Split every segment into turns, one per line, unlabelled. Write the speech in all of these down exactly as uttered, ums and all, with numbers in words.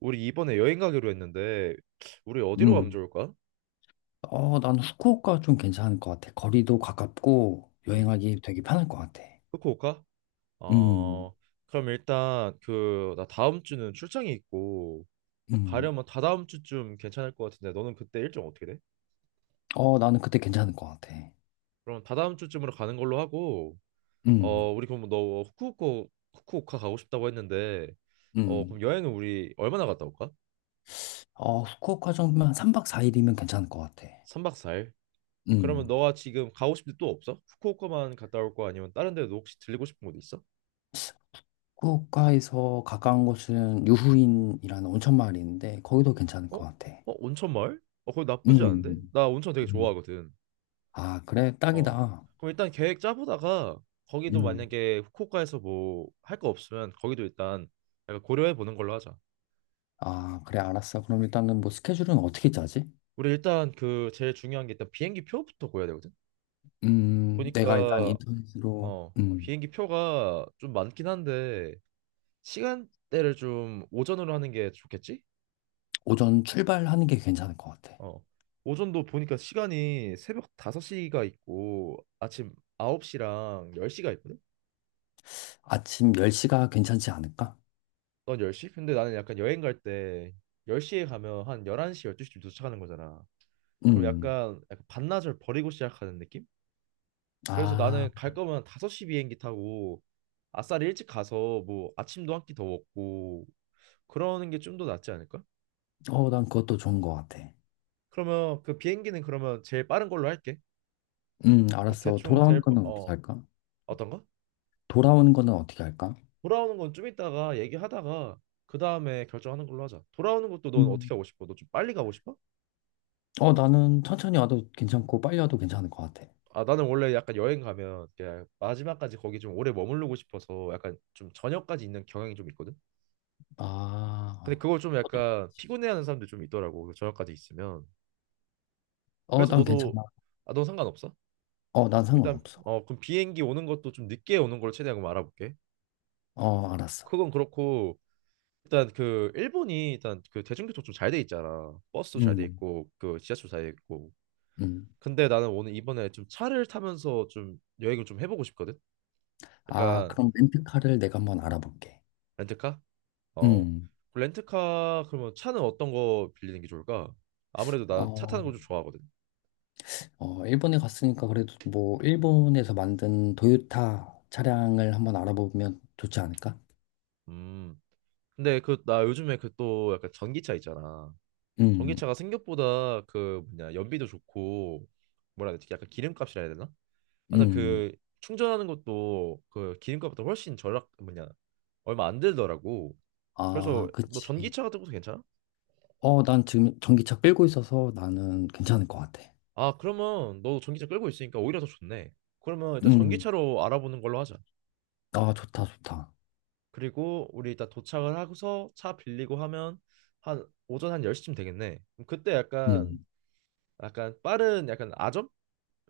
우리 이번에 여행 가기로 했는데 우리 어디로 가면
음.
좋을까?
어, 난 후쿠오카 좀 괜찮을 것 같아. 거리도 가깝고
음,
여행하기 되게 편할 것 같아.
후쿠오카?
음,
어, 그럼 일단 그 나 다음 주는 출장이 있고
음.
가려면 다다음 주쯤 괜찮을 것 같은데 너는 그때 일정 어떻게 돼?
어, 나는 그때 괜찮을 것 같아.
그럼 다다음 주쯤으로 가는 걸로 하고
음,
어 우리 그럼 너 후쿠오카 후쿠오카 가고 싶다고 했는데 어
음.
그럼 여행은 우리 얼마나 갔다 올까?
어, 후쿠오카 정도면 삼 박 사 일이면 괜찮을 것 같아.
삼 박 사 일? 그러면
음.
너가 지금 가고 싶은 데 또 없어? 후쿠오카만 갔다 올 거 아니면 다른 데도 혹시 들리고 싶은 곳 있어?
후쿠오카에서 가까운 곳은
음.
유후인이라는 온천 마을이 있는데 거기도 괜찮을
어? 어?
것 같아.
온천 마을? 어, 거기 나쁘지 않은데?
음,
나 온천 되게
음.
좋아하거든.
아, 그래,
어.
딱이다.
그럼 일단 계획 짜보다가 거기도
음.
만약에 후쿠오카에서 뭐 할 거 없으면 거기도 일단 약간 고려해 보는 걸로 하자.
아, 그래, 알았어. 그럼 일단은 뭐 스케줄은 어떻게 짜지?
우리 일단 그 제일 중요한 게 일단 비행기 표부터 구해야 되거든.
음, 내가 일단
보니까
인터넷으로,
어
음,
비행기 표가 좀 많긴 한데 시간대를 좀 오전으로 하는 게 좋겠지?
오전 출발하는 게 괜찮을 것 같아.
어. 오전도 보니까 시간이 새벽 다섯 시가 있고 아침 아홉 시랑 열 시가 있거든.
아침 열 시가 괜찮지 않을까?
넌 열 시? 근데 나는 약간 여행 갈 때 열 시에 가면 한 열한 시, 열두 시쯤 도착하는 거잖아. 그럼
음.
약간, 약간 반나절 버리고 시작하는 느낌? 그래서 나는
아,
갈 거면 다섯 시 비행기 타고 아싸리 일찍 가서 뭐 아침도 한 끼 더 먹고 그러는 게 좀 더 낫지 않을까?
어, 난 그것도 좋은 것 같아.
그러면 그 비행기는 그러면 제일 빠른 걸로 할게.
음,
그럼
알았어.
대충
돌아오는
될, 바-
거는 어떻게
어,
할까?
어떤가?
돌아오는 거는 어떻게 할까?
돌아오는 건 좀 이따가 얘기하다가 그 다음에 결정하는 걸로 하자. 돌아오는 것도 넌
음.
어떻게 하고 싶어? 너 좀 빨리 가고 싶어?
어, 나는 천천히 와도 괜찮고 빨리 와도 괜찮을 것 같아.
아 나는 원래 약간 여행 가면 그냥 마지막까지 거기 좀 오래 머무르고 싶어서 약간 좀 저녁까지 있는 경향이 좀 있거든. 근데
아,
그걸 좀 약간 피곤해하는 사람들 좀 있더라고. 그 저녁까지 있으면.
어,
그래서
난
너도
괜찮아.
아 너 상관없어?
어, 난
일단
상관없어.
어 그럼 비행기 오는 것도 좀 늦게 오는 걸 최대한 그럼 알아볼게.
어, 알았어.
그건 그렇고 일단 그 일본이 일단 그 대중교통 좀 잘 돼 있잖아. 버스도 잘 돼
음,
있고 그 지하철 잘 돼 있고.
음.
근데 나는 오늘 이번에 좀 차를 타면서 좀 여행을 좀 해보고 싶거든.
아,
약간
그럼 렌트카를 내가 한번 알아볼게.
렌트카? 어,
음,
그 렌트카 그러면 차는 어떤 거 빌리는 게 좋을까? 아무래도 나 차 타는
어.
거 좀 좋아하거든.
어, 일본에 갔으니까 그래도 뭐 일본에서 만든 도요타 차량을 한번 알아보면 좋지 않을까?
음. 근데 그 나 요즘에 그 또 약간 전기차 있잖아.
음,
전기차가 생각보다 그 뭐냐 연비도 좋고 뭐라 해야 되지? 약간 기름값이라 해야 되나? 하여튼
음.
그 충전하는 것도 그 기름값보다 훨씬 절약 뭐냐 얼마 안 들더라고. 그래서
아,
너
그치.
전기차 같은 것도 괜찮아?
어, 난 지금 전기차 끌고 있어서 나는 괜찮을 것 같아.
아 그러면 너 전기차 끌고 있으니까 오히려 더 좋네. 그러면 일단
음,
전기차로 알아보는 걸로 하자.
아, 좋다, 좋다.
그리고 우리 일단 도착을 하고서 차 빌리고 하면 한 오전 한 열 시쯤 되겠네. 그럼 그때 약간
음,
약간 빠른 약간 아점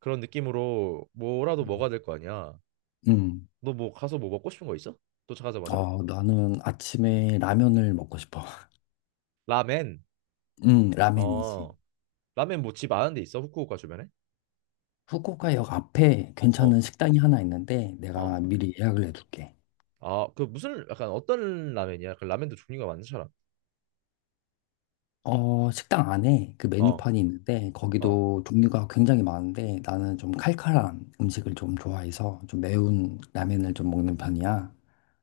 그런 느낌으로 뭐라도 먹어야 될 거 아니야.
음.
너 뭐 가서 뭐 먹고 싶은 거 있어? 도착하자마자?
어, 나는 아침에
응.
라면을 먹고 싶어.
라멘.
음, 라멘이지.
어. 라멘 뭐 집 아는 데 있어? 후쿠오카 주변에?
후쿠오카역 앞에
어.
괜찮은 식당이 하나 있는데 내가
어.
미리 예약을 해둘게.
아, 그 무슨 약간 어떤 라멘이야? 그 라멘도 종류가 많잖아.
어, 식당 안에 그
어.
메뉴판이 있는데
어.
거기도 종류가 굉장히 많은데 나는 좀 칼칼한 음식을 좀 좋아해서 좀 매운 라면을 좀 먹는 편이야.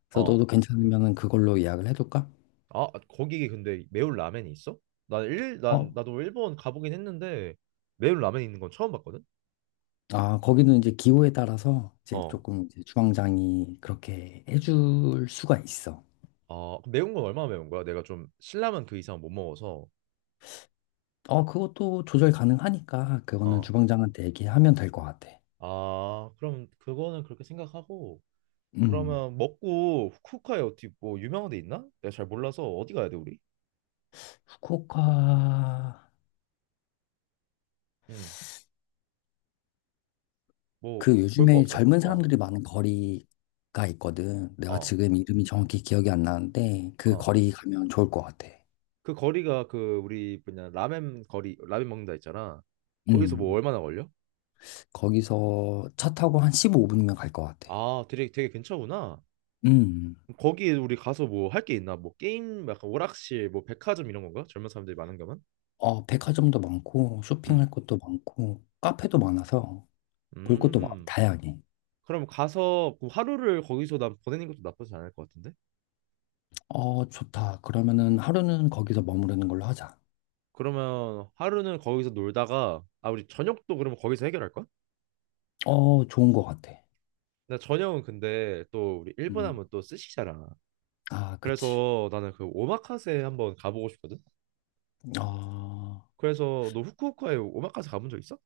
그래서
어.
너도 괜찮으면 그걸로 예약을 해둘까?
아, 거기 근데 매운 라면이 있어? 난 일, 난
어,
나도 일본 가보긴 했는데 매운 라면 있는 건 처음 봤거든.
아, 거기는 이제 기호에 따라서 이제
어.
조금 이제 주방장이 그렇게 해줄 수가 있어.
아, 그럼 매운 건 얼마나 매운 거야? 내가 좀 신라면 그 이상 못 먹어서.
어, 그것도 조절 가능하니까 그거는
어.
주방장한테 얘기하면 될 것 같아.
아, 그럼 그거는 그렇게 생각하고
음,
그러면 먹고 후쿠오카에 어디 뭐 유명한 데 있나? 내가 잘 몰라서 어디 가야 돼, 우리?
후쿠오카
응. 뭐
그
볼 거
요즘에
없어?
젊은
어.
사람들이 많은 거리가 있거든. 내가
어.
지금 이름이 정확히 기억이 안 나는데 그
어.
거리 가면 좋을 것 같아.
그 거리가 그 우리 뭐냐 라멘 거리 라멘 먹는다 했잖아. 거기서 뭐
음.
얼마나 걸려?
거기서 차 타고 한 십오 분이면 갈 것 같아.
아, 되게 되게 근처구나.
음.
거기 우리 가서 뭐 할 게 있나? 뭐 게임, 약간 오락실, 뭐 백화점 이런 건가? 젊은 사람들이 많은 가만?
어, 백화점도 많고
음.
쇼핑할 것도 많고 카페도 많아서 볼 것도 많-
음.
다양해.
그럼 가서 그 하루를 거기서 난 보내는 것도 나쁘지 않을 것 같은데?
어, 좋다. 그러면은 하루는 거기서 머무르는 걸로 하자.
그러면 하루는 거기서 놀다가 아 우리 저녁도 그러면 거기서 해결할 거야?
어, 좋은 것 같아.
나 저녁은 근데 또 우리 일본
음.
하면 또 스시잖아.
아, 그치.
그래서 나는 그 오마카세 한번 가보고 싶거든.
어,
그래서 너 후쿠오카에 오마카세 가본 적 있어?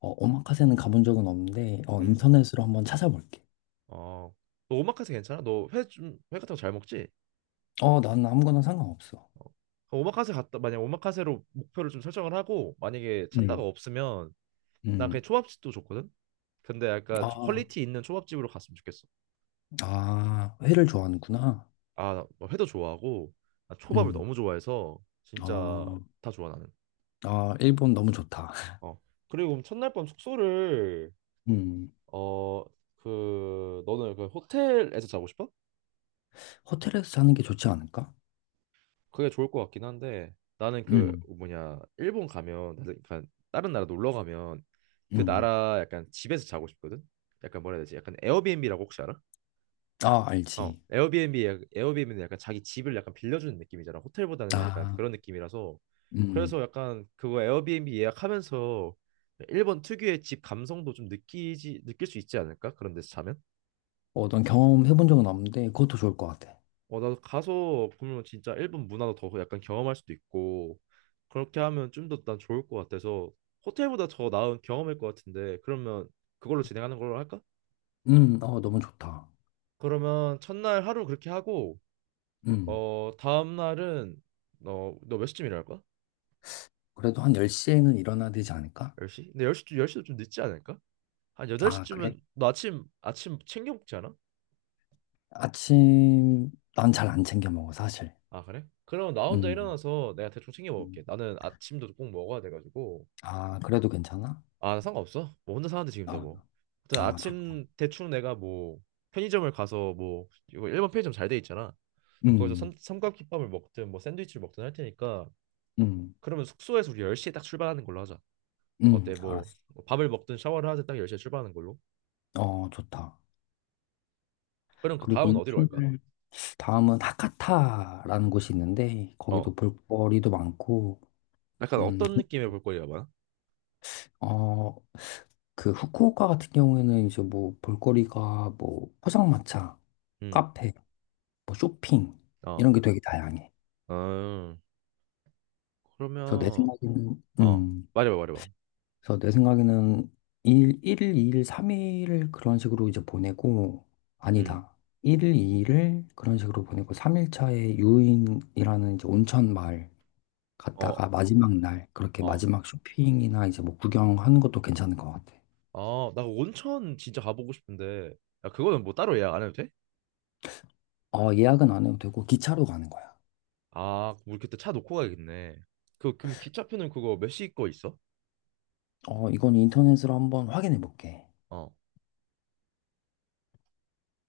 어, 오마카세는 가본 적은 없는데, 어,
음.
인터넷으로 한번 찾아볼게.
어. 너 오마카세 괜찮아? 너 회 좀 회 같은 거 잘 먹지?
어, 난 아무거나 상관없어.
어, 오마카세 갔다 만약 오마카세로 목표를 좀 설정을 하고 만약에 찾다가
음.
없으면
음,
난
음.
그냥 초밥집도 좋거든. 근데 약간 좀
아,
퀄리티 있는 초밥집으로 갔으면 좋겠어.
아, 회를 좋아하는구나.
아나 회도 좋아하고 나 초밥을
음,
너무 좋아해서 진짜
아,
다 좋아 나는.
아, 일본 너무 좋다.
어 그리고 그럼 첫날 밤 숙소를
음,
어 그 너는 그 호텔에서 자고 싶어?
호텔에서 자는 게 좋지 않을까?
그게 좋을 것 같긴 한데 나는 그
음,
뭐냐 일본 가면 그러니까 다른 나라 놀러 가면 그
음.
나라 약간 집에서 자고 싶거든. 약간 뭐라 해야 되지? 약간 에어비앤비라고 혹시 알아?
아,
어,
알지.
에어비앤비 약- 에어비앤비는 약간 자기 집을 약간 빌려주는 느낌이잖아. 호텔보다는 약간
아,
그런 느낌이라서
음.
그래서 약간 그거 에어비앤비 예약하면서 일본 특유의 집 감성도 좀 느끼지 느낄 수 있지 않을까? 그런 데서 자면?
어, 난 경험해본 적은 없는데 그것도 좋을 것 같아.
어, 나도 가서 그러면 진짜 일본 문화도 더 약간 경험할 수도 있고 그렇게 하면 좀 더 난 좋을 것 같아서 호텔보다 더 나은 경험일 것 같은데 그러면 그걸로 진행하는 걸로 할까?
음, 어, 너무 좋다.
그러면 첫날 하루 그렇게 하고
음.
어 다음 날은 너너몇 시쯤 일어날 거야?
그래도 한 열 시에는 일어나야 되지 않을까?
열 시? 근데 열 시 쯤 열 시도 좀 늦지 않을까? 한
아, 그래?
여덟 시쯤은 너 아침 아침 챙겨 먹지 않아?
아침, 난 잘 안 챙겨 먹어, 사실.
아 그래? 그럼 나 혼자
음.
일어나서 내가 대충 챙겨
음.
먹을게 나는 아침도 꼭 먹어야 돼가지고
아, 그래도 괜찮아?
아, 나 상관없어. 뭐 혼자 사는데 지금 다
아,
뭐. 하여튼
아, 좋다.
아침 대충 내가 뭐 편의점을 가서 뭐 이거 일본 편의점 잘 돼 있잖아. 거기서 삼,
음,
삼각김밥을 먹든 뭐 샌드위치를 먹든 할 테니까
음,
그러면 숙소에서 우리 열 시에 딱 출발하는 걸로 하자.
음,
어때? 뭐
알았어.
뭐 밥을 먹든 샤워를 하든 딱 열 시에 출발하는 걸로.
어, 좋다.
그럼 그
그리고
다음은 어디로 갈까?
인천을 다음은 하카타라는 곳이 있는데 거기도
어.
볼거리도 많고,
약간
음,
어떤 느낌의 볼거리가 많아?
어, 그 후쿠오카 같은 경우에는 이제 뭐 볼거리가 뭐 포장마차,
음.
카페, 뭐 쇼핑
어.
이런 게 되게 다양해.
어.
그래서 내
그러면
생각에는,
어.
음,
말해봐, 말해봐.
그래서 내 생각에는 일, 일 이 일, 삼 일을 그런 식으로 이제 보내고,
음.
아니다. 일 일, 이 일을 그런 식으로 보내고, 삼 일 차에 유인이라는 이제 온천 마을 갔다가
어.
마지막 날, 그렇게
어.
마지막 쇼핑이나 이제 뭐 구경하는 것도 괜찮은 것 같아.
아, 나 온천 진짜 가보고 싶은데 야, 그거는 뭐 따로 예약 안 해도 돼?
어, 예약은 안 해도 되고, 기차로 가는 거야.
아, 우리 그때 차 놓고 가야겠네. 그, 그럼 기차표는 그거 몇 시 거 있어?
어, 이건 인터넷으로 한번 확인해 볼게.
어.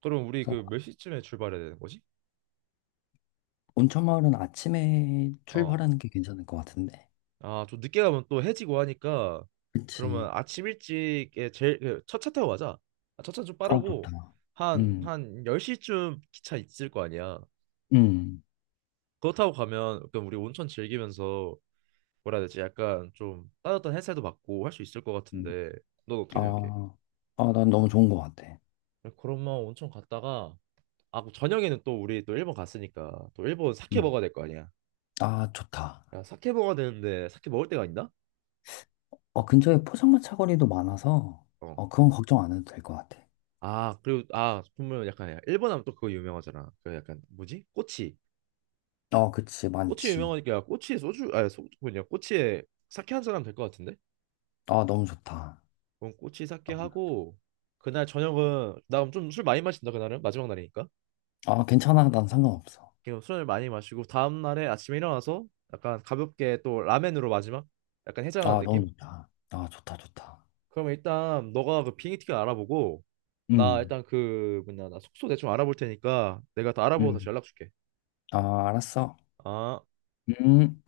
그럼 우리
그래서
그 몇 시쯤에 출발해야 되는 거지?
온천 마을은 아침에
어.
출발하는 게 괜찮을 것 같은데.
아, 좀 늦게 가면 또 해지고 하니까 그러면
그치.
아침 일찍에 제일 그 첫차 타고 가자. 아, 첫차 좀
어,
빠르고
좋다.
한,
음,
한 열 시쯤 기차 있을 거 아니야.
음.
그거 타고 가면 약간 우리 온천 즐기면서 뭐라 해야 되지? 약간 좀 따뜻한 햇살도 받고 할 수 있을 것
음.
같은데 넌
아,
어떻게 생각해?
아, 난 너무 좋은 것 같아.
그러면 온천 갔다가 아, 그럼 저녁에는 또 우리 또 일본 갔으니까 또 일본 사케
음.
먹어야 될 거 아니야.
아, 좋다.
야, 사케 먹어야 되는데 사케 먹을 데가 있나?
어, 근처에 포장마차 거리도 많아서,
어.
어, 그건 걱정 안 해도 될 것 같아.
아, 그리고 아, 보면 약간 야, 일본 하면 또 그거 유명하잖아. 그 약간 뭐지? 꼬치.
어, 그치,
꼬치
많지.
유명하니까 꼬치에 소주 아니 소주 뭐냐? 꼬치에 사케 한잔 하면 될 것 같은데?
아, 너무 좋다.
그럼 꼬치 사케 하고 그날 저녁은 나 그럼 좀 술 많이 마신다 그날은 마지막 날이니까.
아, 괜찮아. 난 상관없어.
그럼 술을 많이 마시고 다음 날에 아침에 일어나서 약간 가볍게 또 라멘으로 마지막 약간 해장하는
아, 너무
느낌?
좋다. 아, 좋다, 좋다.
그러면 일단 너가 그 비행기 티켓 알아보고 나
음,
일단 그 뭐냐 나 숙소 대충 알아볼 테니까 내가 다 알아보고 다시
음.
연락 줄게.
아, 알았어.
아.
음.